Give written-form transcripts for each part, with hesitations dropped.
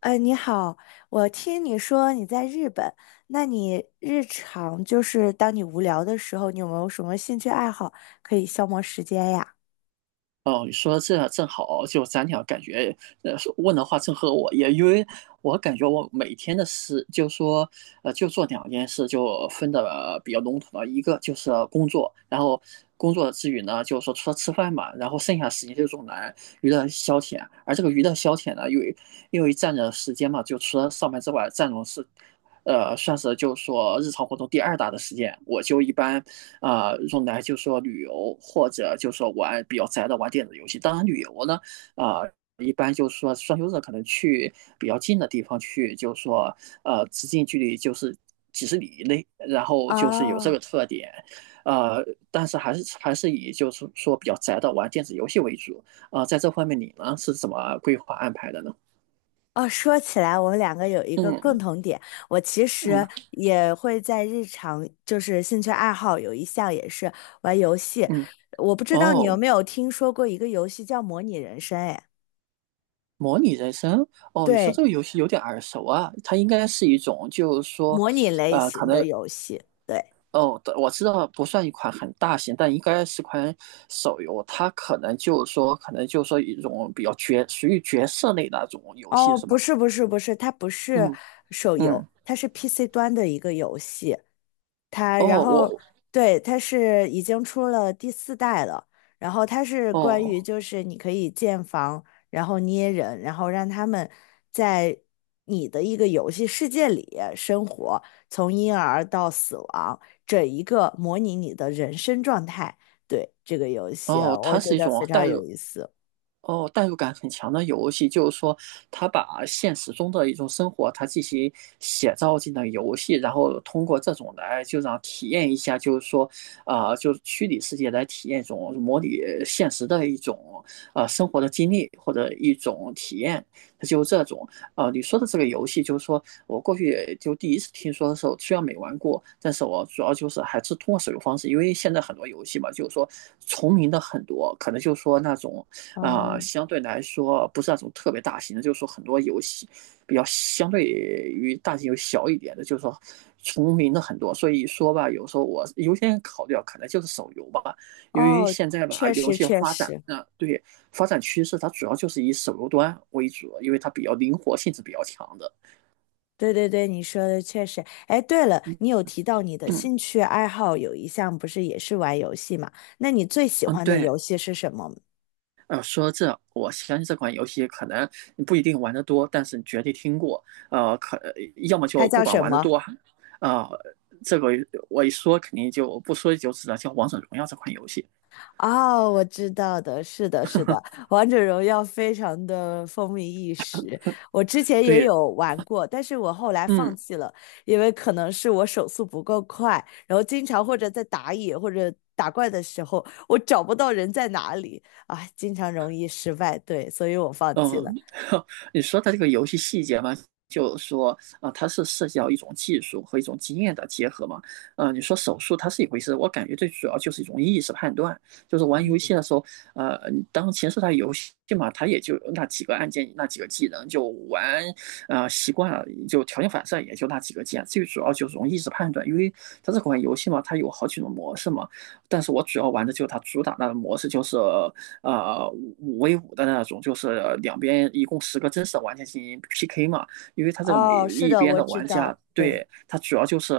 你好，我听你说你在日本，那你日常就是当你无聊的时候，你有没有什么兴趣爱好可以消磨时间呀？哦，你说这正好，就咱俩感觉，呃，问的话正合我意。因为我感觉我每天的事，就说，就做2件事，就分的比较笼统了，一个就是工作，然后工作之余呢，就是说除了吃饭嘛，然后剩下时间就用来娱乐消遣。而这个娱乐消遣呢，因为占着时间嘛，就除了上班之外，占用是算是就是说日常活动第二大的时间。我就一般用来就是说旅游，或者就说玩比较宅的玩电子游戏。当然，旅游呢，啊、呃一般就是说双休日可能去比较近的地方去，就是说直径距离就是几十里以内，然后就是有这个哦特点。呃，但是还是以就是说比较宅的玩电子游戏为主。在这方面你呢是怎么规划安排的呢？哦，说起来，我们两个有一个共嗯同点，我其嗯实也会在日常就是兴趣爱好有一项也是玩游戏，嗯，我不知道你有哦。没有听说过一个游戏叫模拟人生，哎，模拟人生，哦，你说这对，个游戏有点耳熟啊。它应该是一种，就是说，模拟类可型的能，游戏。对。哦，我知道不算一款很大型，但应该是款手游。它可能就是说一种比较属于角色类的那种游戏，哦，是不吗？是不是不是，它不是嗯手嗯，游，它是 PC 端的一个游戏。它哦，然后我，对，它是已经出了第四代了。然后它是关于哦就是你可以建房，然后捏人，然后让他们在你的一个游戏世界里生活，从婴儿到死亡，整一个模拟你的人生状态。对，这个游戏啊哦，我它觉是一得种非常代有入。意思。哦，代入感很强的游戏。就是说，他把现实中的一种生活，他进行写照进了游戏，然后通过这种来就让体验一下。就是说，就是虚拟世界来体验一种模拟现实的一种生活的经历或者一种体验，它就这种。你说的这个游戏，就是说我过去就第一次听说的时候，虽然没玩过，但是我主要就是还是通过手游方式。因为现在很多游戏嘛，就是说重名的很多，可能就是说那种。啊，哦相对来说不是那种特别大型的，就是说很多游戏比较相对于大型游戏小一点的，就是说重名的很多。所以说吧，有时候我优先考虑啊，可能就是手游吧。因为哦，现在吧，确游实戏确发展实。啊，对，发展趋势它主要就是以手游端为主，因为它比较灵活性是比较强的。对对对，你说的确实。哎，对了，嗯你有提到你的嗯兴趣爱好有一项不是也是玩游戏嘛？那你最喜嗯，欢的对。游戏是什么？说这，我相信这款游戏可能你不一定玩得多，但是你绝对听过。呃，可要么它就不叫管什玩得么？多，呃，这个我一说肯定就不说一就知道，叫《王者荣耀》这款游戏。哦，我知道的，是的，是的，《王者荣耀》非常的风靡一时。我之前也对，有玩过，但是我后来放嗯。弃了，因为可能是我手速不够快，然后经常或者在打野或者打怪的时候，我找不到人在哪里，啊，经常容易失败，对，所以我放弃了。嗯。你说的这个游戏细节嘛，就是说它是涉及到一种技术和一种经验的结合嘛。你说手速它是一回事，我感觉最主要就是一种意识判断。就是玩游嗯戏的时候，呃，当前是它游戏嘛，它也就那几个按键、那几个技能，就玩习惯了，就条件反射也就那几个键。最主要就是易意识判断。因为它这款游戏嘛，它有好几种模式嘛，但是我主要玩的就是它主打那个模式，就是呃5v5的那种，就是两边一共10个真实的玩家进行 PK 嘛。因为他这个每哦，是一的，边我的知玩家，道，对，对，他主要就是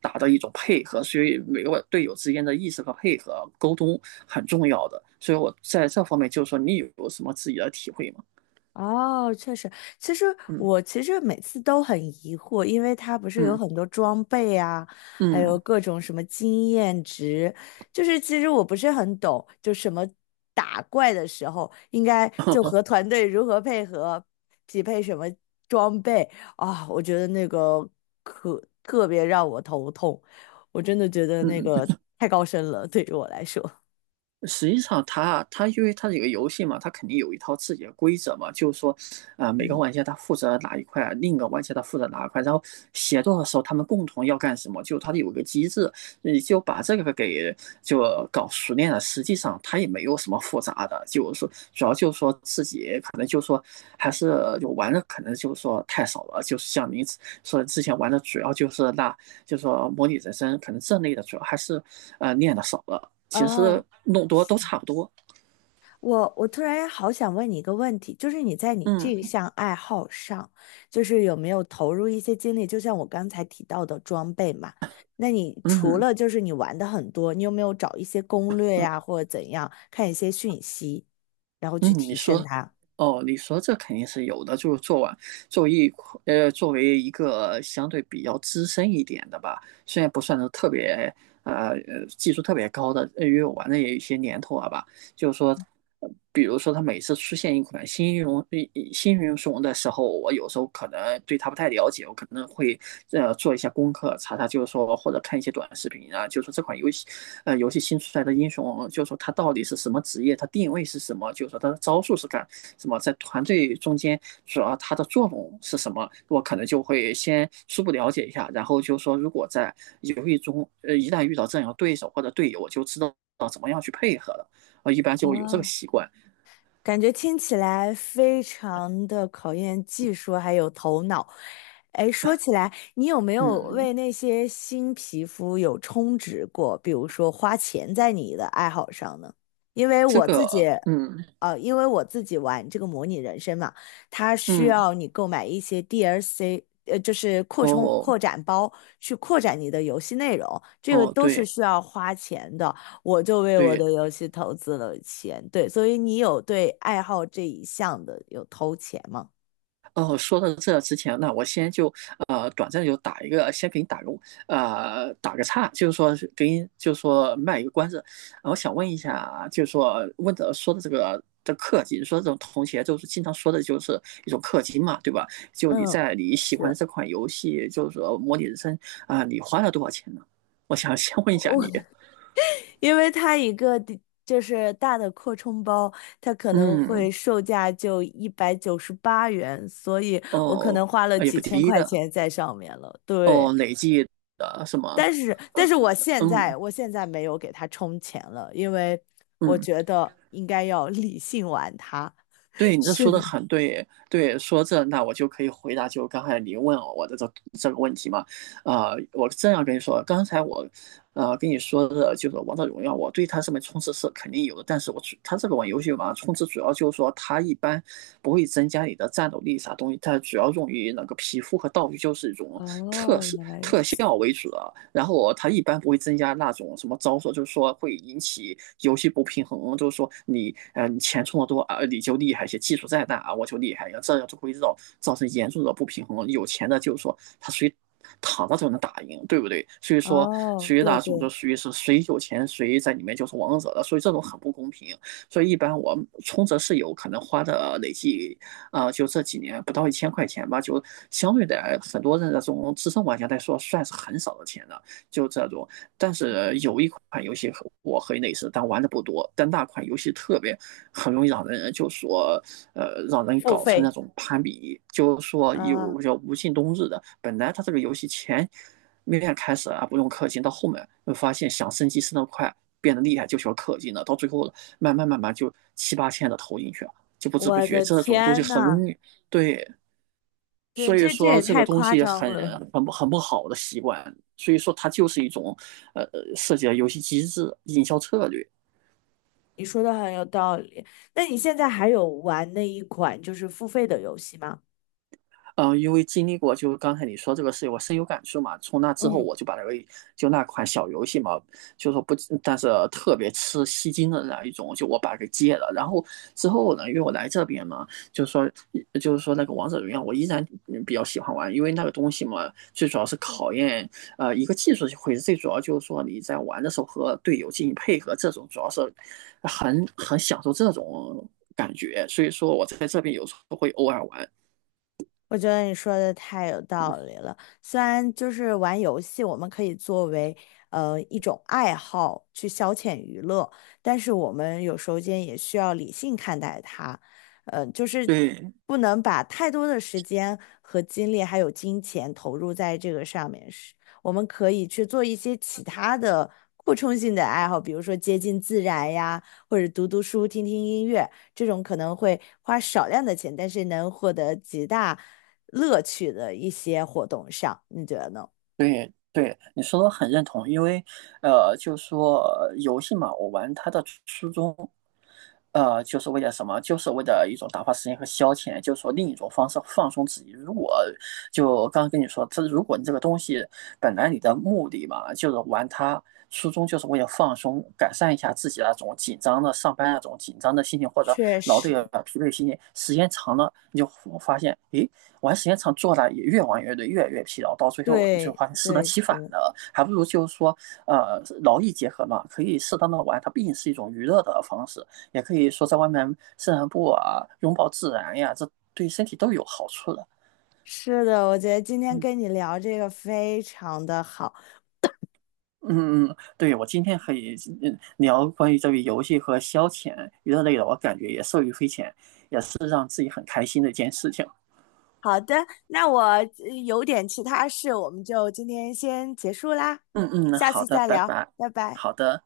打的一种配合，所以每个队友之间的意识和配合沟通很重要的。所以我在这方面，就是说你有什么自己的体会吗？哦，确实，其实嗯我其实每次都很疑惑，因为它不是有嗯很多装备啊，还有嗯。 各种什么经验值，就是其实我不是很懂，就什么打怪的时候应该就和团 队如何配合，匹配什么装备啊，我觉得那个可特别让我头痛，我真的觉得那嗯嗯。个太高深了，对于我来说，实际上它，它因为它这个游戏嘛，它肯定有一套自己的规则嘛。就是说，每个嗯。玩家他负责哪一块，另一个玩家他负责哪一块，然后协作的时候他们共同要干什么，就它有一个机制，你就把这个给搞熟练了。实际上它也没有什么复杂的，就是说主要就是说自己可能就是说还是就玩的可能就是说太少了，就是像您说之前玩的主要就是那，就是说模拟人生可能这类的主要还是练的少了。其实哦弄多都差不多。我突然好想问你一个问题，就是你在你这嗯项爱好上，就是有没有投入一些精力？就像我刚才提到的装备嘛，那你除嗯了就是你玩的很多，你有没有找一些攻略呀，或者怎样，看一些讯息，然后嗯，去提升它？哦，你说这肯定是有的。就是做完作为一呃作为一个相对比较资深一点的吧，虽然不算是特别技术特别高的，因为我玩的也有一些年头了吧。就是说，比如说它每次出现一款新英雄的时候，我有时候可能对它不太了解，我可能会做一下功课，查查就是说或者看一些短视频啊，就是说这款游戏新出来的英雄，就是说它到底是什么职业，它定位是什么，就是说它的招数是干什么，在团队中间主要它的作用是什么，我可能就会先初步了解一下。然后就是说如果在游戏中一旦遇到这样的对手或者队友，我就知道怎么样去配合了。啊，一般就有这个哦，习惯。感觉听起来非常的考验技术还有头脑。哎，说起来，你有没有嗯，为那些新皮肤有充值过？比如说花钱在你的爱好上呢？因为这我自己，个，嗯因为我自己玩这个模拟人生嘛，它需嗯，要你购买一些 DLC，就是扩充哦扩展包去扩展你的游戏内容，这个哦，都是对需要花钱的。我就为我对。的游戏投资了钱，对，所以你有对爱好这一项的有投钱吗？哦，说到这之前那我先就短暂地就打一个，先给你打个岔，就是说是给你就是说卖一个关子。我想问一下，就是说问的说的这个的氪金，说这种同学就是经常说的，就是一种氪金嘛，对吧？就你嗯，在你喜欢的是。这款游戏，就是说模拟人生，你花了多少钱呢？我想先问一下你。因为它一个的就是大的扩充包，它可能会嗯，售价就198元，所以我可能哦，花了也几不千低块的，钱在上面了。对，哦，累计的什么？但是但呃，是我现嗯在我现在没有给它充钱了，因为我嗯，觉得应该要理性玩它。对 你这是说的，的很对。对，说这那我就可以回答，就刚才你问我的这个问题嘛。我这样跟你说，刚才我跟你说的就是《王者荣耀》，我对它上面充值是肯定有的，但是我主它这个玩游戏嘛，充值主要就是说它一般不会增加你的战斗力啥东西，它主要用于那个皮肤和道具，就是一种特哦，色原来如特效此。为主的。然后它一般不会增加那种什么招数，就是说会引起游戏不平衡。就是说你钱充的多啊，你就厉害些，技术再大啊我就厉害，这样就会造成严重的不平衡。有钱的就是说他属于躺着就能打赢，对不对？所以说，哦，属于对那种就对，属于是谁有钱谁在里面就是王者了，所以这种很不公平。所以一般我充值是有可能花的累计就这几年不到1000块钱吧，就相对的很多的这种资深玩家来说，算是很少的钱了，就这种。但是有一款游戏和我很类似，但玩的不多。但那款游戏特别很容易让人就说，让人付搞成那费种攀比，就说啊，有叫无尽冬日的。本来它这个游戏前面开始啊不用氪金，到后面会发现想升级升得快，变得厉害就需要氪金了，到最后慢慢就七八千的投进去。就不知不我觉的这种东西天很呐，容易，对。对，所以这这说也这个太东夸西张很了。很不好的习惯，所以说它就是一种呃设计的游戏机制、营销策略。你说的很有道理。那你现在还有玩那一款就是付费的游戏吗？因为经历过，就是刚才你说这个事情，我深有感触嘛。从那之后，嗯我就把那个就那款小游戏嘛，就说不，但是特别吃吸金的那一种，就我把它给戒了。然后之后呢，因为我来这边嘛，就是说，就是说，那个王者荣耀，我依然比较喜欢玩。因为那个东西嘛，最主要是考验一个技术会，最主要就是说你在玩的时候和队友进行配合，这种主要是很享受这种感觉。所以说我在这边有时候会偶尔玩，我觉得你说的太有道理了。虽然就是玩游戏，我们可以作为一种爱好去消遣娱乐，但是我们有时候间也需要理性看待它，就是对。不能把太多的时间和精力还有金钱投入在这个上面。是，我们可以去做一些其他的扩充性的爱好，比如说接近自然呀，或者读读书、听听音乐。这种可能会花少量的钱，但是能获得极大乐趣的一些活动上，你觉得呢？对对，你说的很认同。因为就说游戏嘛，我玩它的初衷，就是为了什么？就是为了一种打发时间和消遣，就是说另一种方式放松自己。如果就刚刚跟你说，这如果你这个东西本来你的目的嘛，就是玩它，初衷就是为了放松，改善一下自己那种紧张的上班那种紧张的心情或者确劳累啊实，疲惫心情。时间长了你就发现，诶，玩时间长做了也越玩越累，越来越疲劳，到最后就对发现适得对其反对，了。还不如就是说，劳逸结合嘛，可以适当的玩，它毕竟是一种娱乐的方式，也可以说在外面散散步啊，拥抱自然呀，这对身体都有好处的。是的，我觉得今天嗯跟你聊这个非常的好。嗯嗯，对，我今天可以聊关于这个游戏和消遣娱乐类的，我感觉也受益匪浅，也是让自己很开心的一件事情。好的，那我有点其他事，我们就今天先结束啦，嗯嗯，下好次的，再拜聊，拜。拜拜。好的。